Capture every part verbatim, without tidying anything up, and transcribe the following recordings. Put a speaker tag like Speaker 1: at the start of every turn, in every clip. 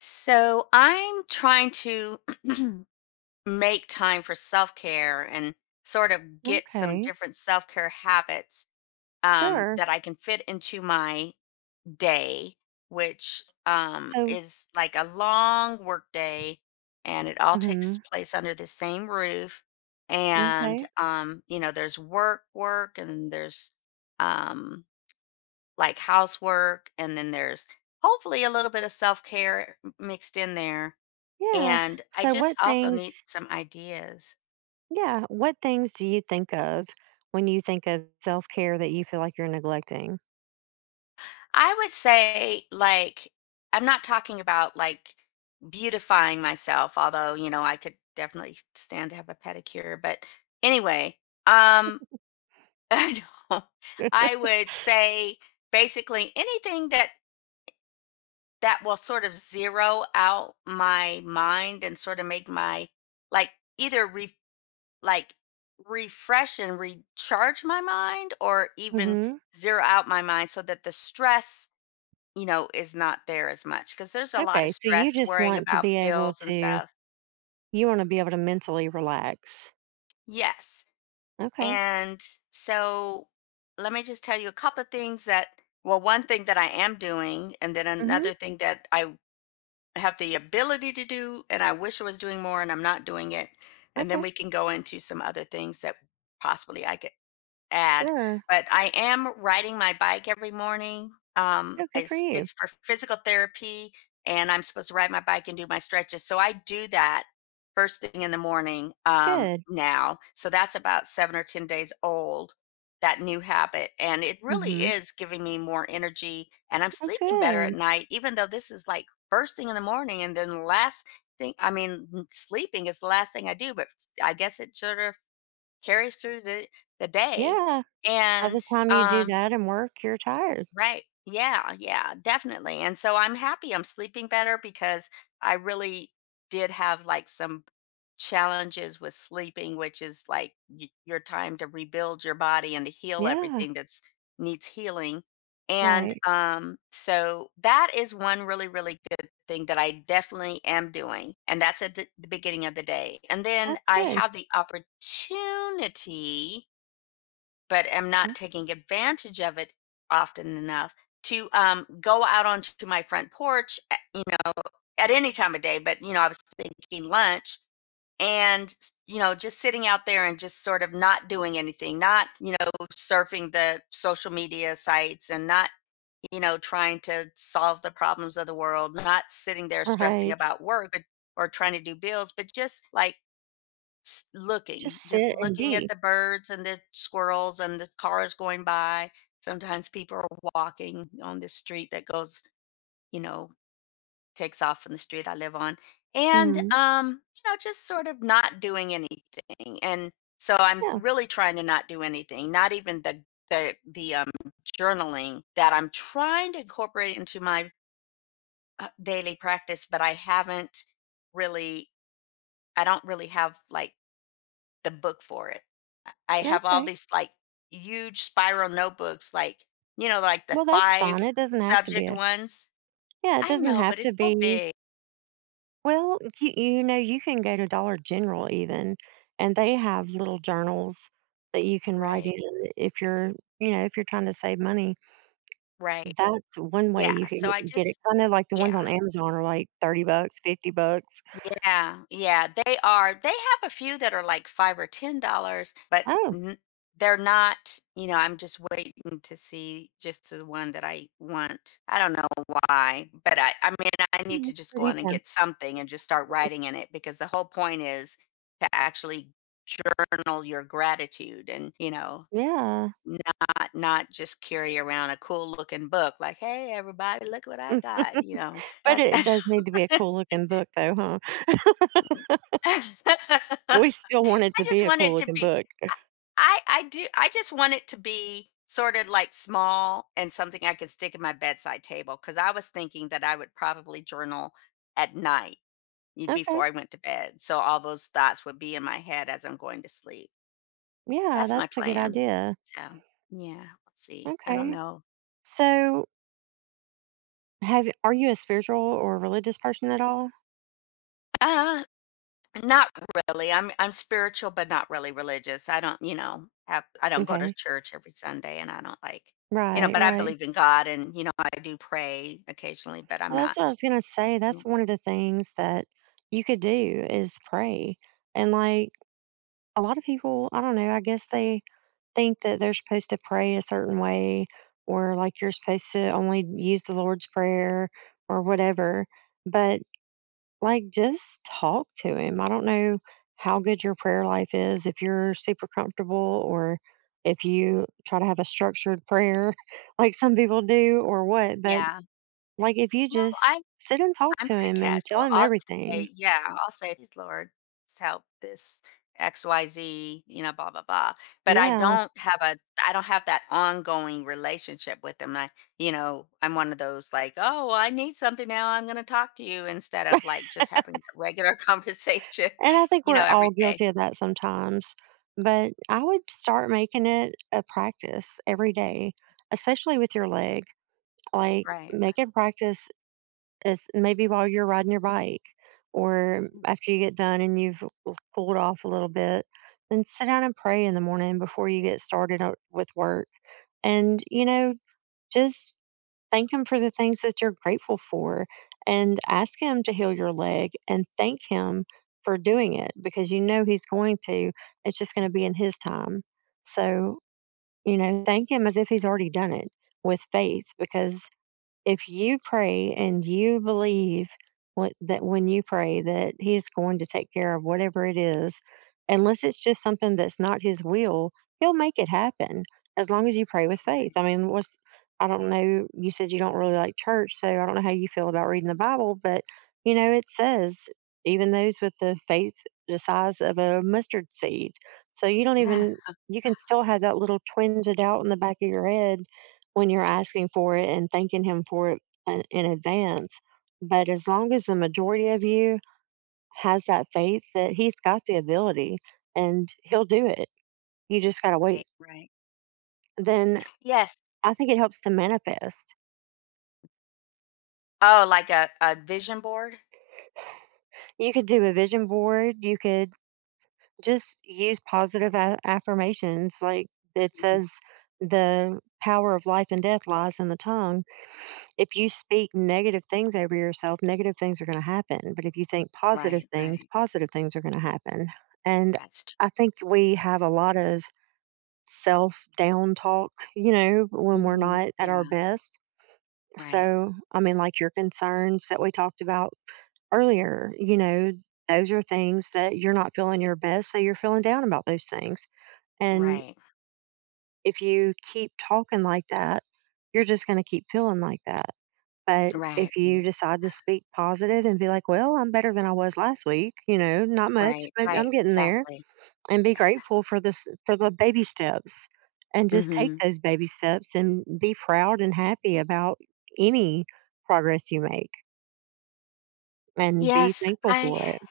Speaker 1: So I'm trying to make time for self care and sort of get some
Speaker 2: Okay,
Speaker 1: different self care habits um,
Speaker 2: sure.
Speaker 1: that I can fit into my day, which um,
Speaker 2: So,
Speaker 1: is like a long work day and it all takes
Speaker 2: mhm,
Speaker 1: place under the same roof. And,
Speaker 2: okay.
Speaker 1: um, you know, there's work, work, and then there's um, like housework, and then there's hopefully a little bit of self care mixed in there
Speaker 2: Yeah.
Speaker 1: and I
Speaker 2: So
Speaker 1: just
Speaker 2: what
Speaker 1: also need
Speaker 2: things,
Speaker 1: some ideas.
Speaker 2: yeah, what things do you think of when you think of self-care that you feel like you're neglecting?
Speaker 1: I would say, like, I'm not talking about like beautifying myself, although, you know, I could definitely stand to have a pedicure. But anyway, um, I don't, I would say basically anything that that will sort of zero out my mind and sort of make my like either like refresh and recharge my mind or even
Speaker 2: Mhm.
Speaker 1: zero out my mind so that the stress, you know, is not there as much because there's a lot of
Speaker 2: Okay, so
Speaker 1: stress
Speaker 2: you just
Speaker 1: worrying
Speaker 2: want to
Speaker 1: about
Speaker 2: be able
Speaker 1: bills and
Speaker 2: to
Speaker 1: stuff.
Speaker 2: You wanna be able to mentally relax.
Speaker 1: Yes.
Speaker 2: Okay.
Speaker 1: And so let me just tell you a couple of things that, well, one thing that I am doing, and then
Speaker 2: Mhm.
Speaker 1: another thing that I have the ability to do, and I wish I was doing more and I'm not doing it. And then
Speaker 2: Okay.
Speaker 1: we can go into some other things that possibly I could add,
Speaker 2: Sure.
Speaker 1: but I am riding my bike every morning. Um,
Speaker 2: Oh, good for
Speaker 1: it's
Speaker 2: you.
Speaker 1: it's for physical therapy, and I'm supposed to ride my bike and do my stretches. So I do that first thing in the morning um,
Speaker 2: Good.
Speaker 1: now. So that's about seven or ten days old. That new habit, and it really
Speaker 2: Mhm.
Speaker 1: is giving me more energy, and I'm
Speaker 2: Oh,
Speaker 1: sleeping better at
Speaker 2: good.
Speaker 1: night. Even though this is like first thing in the morning, and then the last thing, I mean, n- sleeping is the last thing I do. But I guess it sort of carries through the the day,
Speaker 2: Yeah. By the
Speaker 1: and,
Speaker 2: time you do
Speaker 1: um
Speaker 2: that and work, you're tired.
Speaker 1: right. Yeah, yeah, definitely, and so I'm happy I'm sleeping better because I really did have, like, some challenges with sleeping, which is, like, y your time to rebuild your body and to heal
Speaker 2: Yeah.
Speaker 1: everything that's needs healing, and,
Speaker 2: Right.
Speaker 1: um, so that is one really, really good thing that I definitely am doing, and that's at the the beginning of the day, and then
Speaker 2: That's
Speaker 1: I
Speaker 2: good.
Speaker 1: have the opportunity but am
Speaker 2: Mm.
Speaker 1: not taking advantage of it often enough to um, go out onto my front porch, at, you know, at any time of day. But, you know, I was thinking lunch and, you know, just sitting out there and just sort of not doing anything, not, you know, surfing the social media sites and not, you know, trying to solve the problems of the world, not sitting there stressing
Speaker 2: Right.
Speaker 1: about work or trying to do bills, but just like S
Speaker 2: Just
Speaker 1: looking, just
Speaker 2: sit and
Speaker 1: looking at
Speaker 2: be.
Speaker 1: the birds and the squirrels and the cars going by. Sometimes people are walking on this street that goes, you know, takes off from the street I live on. And,
Speaker 2: Mhm.
Speaker 1: um, you know, just sort of not doing anything. And so I'm
Speaker 2: Yeah.
Speaker 1: really trying to not do anything, not even the the the, um, journaling that I'm trying to incorporate into my, uh, daily practice, but I haven't really I don't really have, like, the book for it. I I have all
Speaker 2: Okay.
Speaker 1: these, like, huge spiral notebooks, like, you know, like the
Speaker 2: Well, that's fine.
Speaker 1: five
Speaker 2: It doesn't have to be
Speaker 1: subject
Speaker 2: a
Speaker 1: ones.
Speaker 2: yeah, it
Speaker 1: I
Speaker 2: doesn't
Speaker 1: know,
Speaker 2: have
Speaker 1: but it's
Speaker 2: to
Speaker 1: so
Speaker 2: be
Speaker 1: big.
Speaker 2: Well, you, you know, you can go to Dollar General even, and they have little journals that you can write in
Speaker 1: Right,
Speaker 2: if you're, you know, if you're trying to save money.
Speaker 1: right.
Speaker 2: That's one way
Speaker 1: Yeah,
Speaker 2: you can
Speaker 1: so
Speaker 2: get
Speaker 1: I
Speaker 2: get it.
Speaker 1: just
Speaker 2: 'Cause I know like the ones
Speaker 1: yeah.
Speaker 2: on Amazon are like thirty bucks, fifty bucks.
Speaker 1: Yeah, yeah, they are. They have a few that are like five or ten dollars but
Speaker 2: Oh,
Speaker 1: n they're not you know, I'm just waiting to see just the one that I want. I don't know why, but I I mean, I need
Speaker 2: that's
Speaker 1: to just go
Speaker 2: pretty
Speaker 1: on and
Speaker 2: down.
Speaker 1: get something and just start writing in it because the whole point is to actually journal your gratitude and, you know,
Speaker 2: Yeah.
Speaker 1: not not just carry around a cool looking book like, "Hey, everybody, look what I got," you know?
Speaker 2: But
Speaker 1: That's
Speaker 2: it does need to be a cool looking book though, huh? We still want it
Speaker 1: I
Speaker 2: to be
Speaker 1: just
Speaker 2: a
Speaker 1: want
Speaker 2: cool
Speaker 1: it to
Speaker 2: looking
Speaker 1: be
Speaker 2: book.
Speaker 1: I I do I just want it to be sort of like small and something I could stick in my bedside table because I was thinking that I would probably journal at night y-
Speaker 2: Okay.
Speaker 1: before I went to bed. So all those thoughts would be in my head as I'm going to sleep.
Speaker 2: Yeah,
Speaker 1: That's my
Speaker 2: that's a good
Speaker 1: plan.
Speaker 2: idea.
Speaker 1: So yeah, we'll see. I don't
Speaker 2: Okay.
Speaker 1: know.
Speaker 2: So, have are you a spiritual or religious person at all?
Speaker 1: Not really. I'm I'm spiritual, but not really religious. I don't, you know, have I don't go to
Speaker 2: Okay.
Speaker 1: church every Sunday, and I don't like, you know,
Speaker 2: Right,
Speaker 1: but I
Speaker 2: right.
Speaker 1: believe in God, and you know, I do pray occasionally, but I'm
Speaker 2: Well, that's
Speaker 1: not.
Speaker 2: what I was gonna say, that's
Speaker 1: Mm,
Speaker 2: one of the things that you could do is pray, and, like, a lot of people, I don't know, I guess they think that they're supposed to pray a certain way or, like, you're supposed to only use the Lord's Prayer or whatever, but, like, just talk to Him. I don't know how good your prayer life is, if you're super comfortable or if you try to have a structured prayer like some people do or what, but
Speaker 1: yeah,
Speaker 2: like, if you
Speaker 1: no,
Speaker 2: just
Speaker 1: I
Speaker 2: sit and talk
Speaker 1: I'm
Speaker 2: to
Speaker 1: pretty
Speaker 2: him and tell
Speaker 1: casual.
Speaker 2: him
Speaker 1: I'll just
Speaker 2: everything.
Speaker 1: say, "Yeah," I'll say, "Good Lord, just help this X Y Z, you know, blah, blah, blah." But I
Speaker 2: Yeah,
Speaker 1: don't have a I don't have that ongoing relationship with them. I, you know, I'm one of those like, "Oh, well, I need something now. I'm gonna talk to you," instead of like just having a regular conversation,
Speaker 2: and I think
Speaker 1: you know,
Speaker 2: we're all
Speaker 1: every day.
Speaker 2: guilty of that sometimes, but I would start making it a practice every day, especially with your leg. Like,
Speaker 1: Right, right,
Speaker 2: make it practice as maybe while you're riding your bike or after you get done and you've l- cooled off a little bit, then sit down and pray in the morning before you get started o- with work. And, you know, just thank him for the things that you're grateful for and ask him to heal your leg and thank him for doing it because you know he's going to. It's just going to be in his time. So, you know, thank him as if he's already done it with faith because if you pray and you believe what, that when you pray that he's going to take care of whatever it is, unless it's just something that's not his will, he'll make it happen as long as you pray with
Speaker 1: right,
Speaker 2: faith.
Speaker 1: right.
Speaker 2: I mean, what's, I don't know, you said you don't really like church, so I don't know how you feel about reading the Bible, but you know it says even those with the faith the size of a mustard seed, so you don't
Speaker 1: Yeah,
Speaker 2: even, you can still have that little twinge of doubt in the back of your head when you're asking for it and thanking him for it in, in advance. But as long as the majority of you has that faith that he's got the ability and he'll do it, you just got to wait.
Speaker 1: right, right.
Speaker 2: Then
Speaker 1: Yes.
Speaker 2: I think it helps to manifest.
Speaker 1: Oh, like a, a vision board?
Speaker 2: You could do a vision board. You could just use positive a- affirmations. Like it
Speaker 1: Mhm.
Speaker 2: says, the power of life and death lies in the tongue. If you speak negative things over yourself, negative things are going to happen. But if you think positive
Speaker 1: Right,
Speaker 2: things,
Speaker 1: right.
Speaker 2: positive things are going to happen. And
Speaker 1: That's true.
Speaker 2: I think we have a lot of self down talk, you know, when we're
Speaker 1: Mhm.
Speaker 2: not at our
Speaker 1: Yeah,
Speaker 2: best.
Speaker 1: right.
Speaker 2: So, I mean, like your concerns that we talked about earlier, you know, those are things that you're not feeling your best, so you're feeling down about those things. And
Speaker 1: Right,
Speaker 2: if you keep talking like that, you're just going to keep feeling like that. But
Speaker 1: right,
Speaker 2: if you
Speaker 1: mm,
Speaker 2: decide to speak positive and be like, well, I'm better than I was last week, you know, not much,
Speaker 1: right,
Speaker 2: but I'm
Speaker 1: right,
Speaker 2: getting there,
Speaker 1: exactly.
Speaker 2: and be grateful for this, for the baby steps, and just take
Speaker 1: Mhm.
Speaker 2: those baby steps and be proud and happy about any progress you make and be
Speaker 1: Yes,
Speaker 2: thankful
Speaker 1: I
Speaker 2: for it.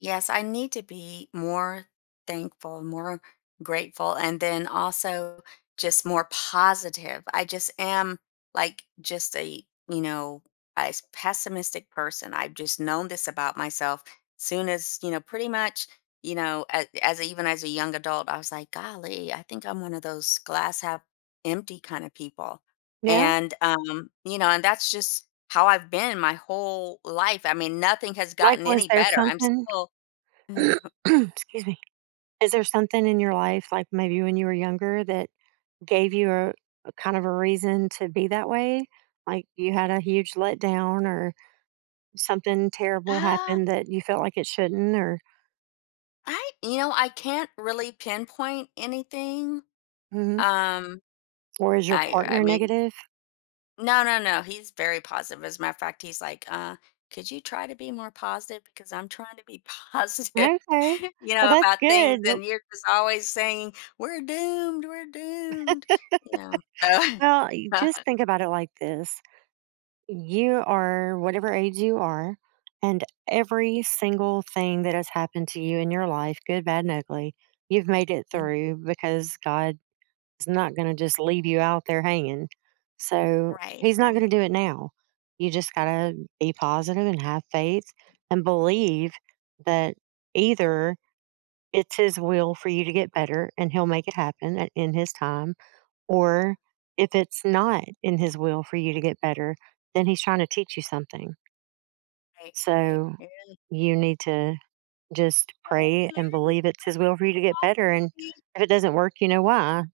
Speaker 1: Yes, I need to be more thankful, more grateful, and then also just more positive. I just am like just a, you know, a s- pessimistic person. I've just known this about myself. Soon as, you know, pretty much, you know, as, as a- even as a young adult, I was like, golly, I think I'm one of those glass half empty kind of people.
Speaker 2: Yeah.
Speaker 1: And, um, you know, and that's just how I've been my whole life. I mean, nothing has
Speaker 2: Like,
Speaker 1: gotten
Speaker 2: was
Speaker 1: any
Speaker 2: there
Speaker 1: better. I'm
Speaker 2: something
Speaker 1: still Mm, uh,
Speaker 2: excuse me. Is there something in your life, like, maybe when you were younger that gave you a a kind of a reason to be that way? Like, you had a huge letdown or something terrible happened that you felt like it shouldn't, or
Speaker 1: I you know, I can't really pinpoint anything.
Speaker 2: mhm.
Speaker 1: Um,
Speaker 2: Or is your
Speaker 1: I I
Speaker 2: partner
Speaker 1: mean,
Speaker 2: negative?
Speaker 1: no, no, no, he's very positive. As a matter of fact, he's like, uh, could you try to be more positive? Because I'm trying to be positive,
Speaker 2: Okay.
Speaker 1: you
Speaker 2: Well,
Speaker 1: know,
Speaker 2: that's
Speaker 1: about
Speaker 2: good.
Speaker 1: things, and you're just always saying, we're doomed, we're doomed. You know.
Speaker 2: Well, you
Speaker 1: So,
Speaker 2: just think about it like this. You are whatever age you are, and every single thing that has happened to you in your life, good, bad, and ugly, you've made it
Speaker 1: mm,
Speaker 2: through because God is not going to just leave you out there hanging. So
Speaker 1: right,
Speaker 2: he's not going
Speaker 1: right,
Speaker 2: to do it now. You just got to be positive and have faith and believe that either it's His will for you to get better and He'll make it happen in His time, or if it's not in His will for you to get better, then He's trying to teach you something.
Speaker 1: right, right.
Speaker 2: So
Speaker 1: Yeah,
Speaker 2: you need to just
Speaker 1: I
Speaker 2: pray
Speaker 1: wanna
Speaker 2: and believe it's His will for you to get better. And
Speaker 1: learn.
Speaker 2: if it doesn't work, you know why.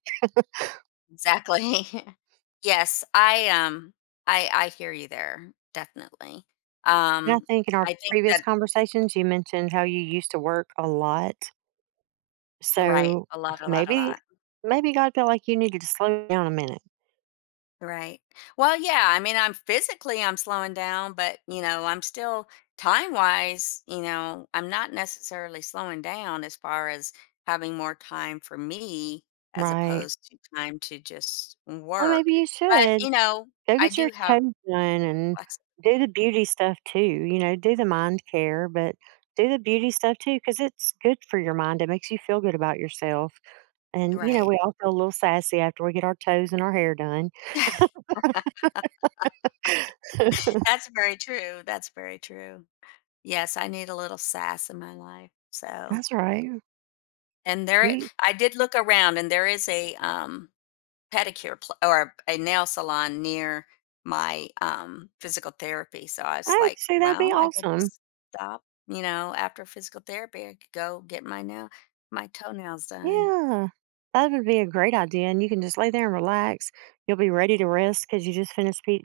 Speaker 1: Exactly. Yes, I um I I hear you there, definitely.
Speaker 2: And I
Speaker 1: Um
Speaker 2: think in our
Speaker 1: I think
Speaker 2: previous
Speaker 1: that
Speaker 2: conversations, you mentioned how you used to work a lot.
Speaker 1: you're right,
Speaker 2: So
Speaker 1: a lot, a lot, a
Speaker 2: maybe,
Speaker 1: lot.
Speaker 2: maybe God felt like you needed to slow down a minute,
Speaker 1: Right. Well, yeah, I mean I'm physically I'm slowing down, but you know, I'm still time wise, you know, I'm not necessarily slowing down as far as having more time for me as
Speaker 2: right?
Speaker 1: opposed to time to just
Speaker 2: Or maybe
Speaker 1: work.
Speaker 2: you
Speaker 1: But,
Speaker 2: should
Speaker 1: you know,
Speaker 2: go
Speaker 1: I
Speaker 2: get your
Speaker 1: do have
Speaker 2: toes done and do the
Speaker 1: flexibility.
Speaker 2: beauty stuff too, you know, do the mind care, but do the beauty stuff too because it's good for your mind, it makes you feel good about yourself, and, you know,
Speaker 1: Right.
Speaker 2: we all feel a little sassy after we get our toes and our hair done.
Speaker 1: That's very true, that's very true. Yes, I need a little sass in my life, so
Speaker 2: That's right.
Speaker 1: and there i
Speaker 2: You
Speaker 1: I did look around and there is a, um, pedicure pl or a nail salon near my, um, physical therapy, so I was
Speaker 2: I'd
Speaker 1: like,
Speaker 2: say that'd be
Speaker 1: "Well, I could
Speaker 2: awesome.
Speaker 1: just stop, you know, after physical therapy, I could go get my nail my toenails done."
Speaker 2: Yeah. That would be a great idea, and you can just lay there and relax. You'll be ready to rest because you just finished pet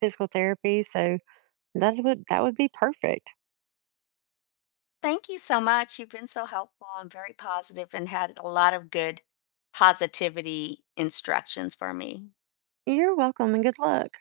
Speaker 2: physical therapy, so that would that would be perfect.
Speaker 1: Thank you so much, you've been so helpful and very positive and had a lot of good positivity instructions for me.
Speaker 2: You're welcome and good luck.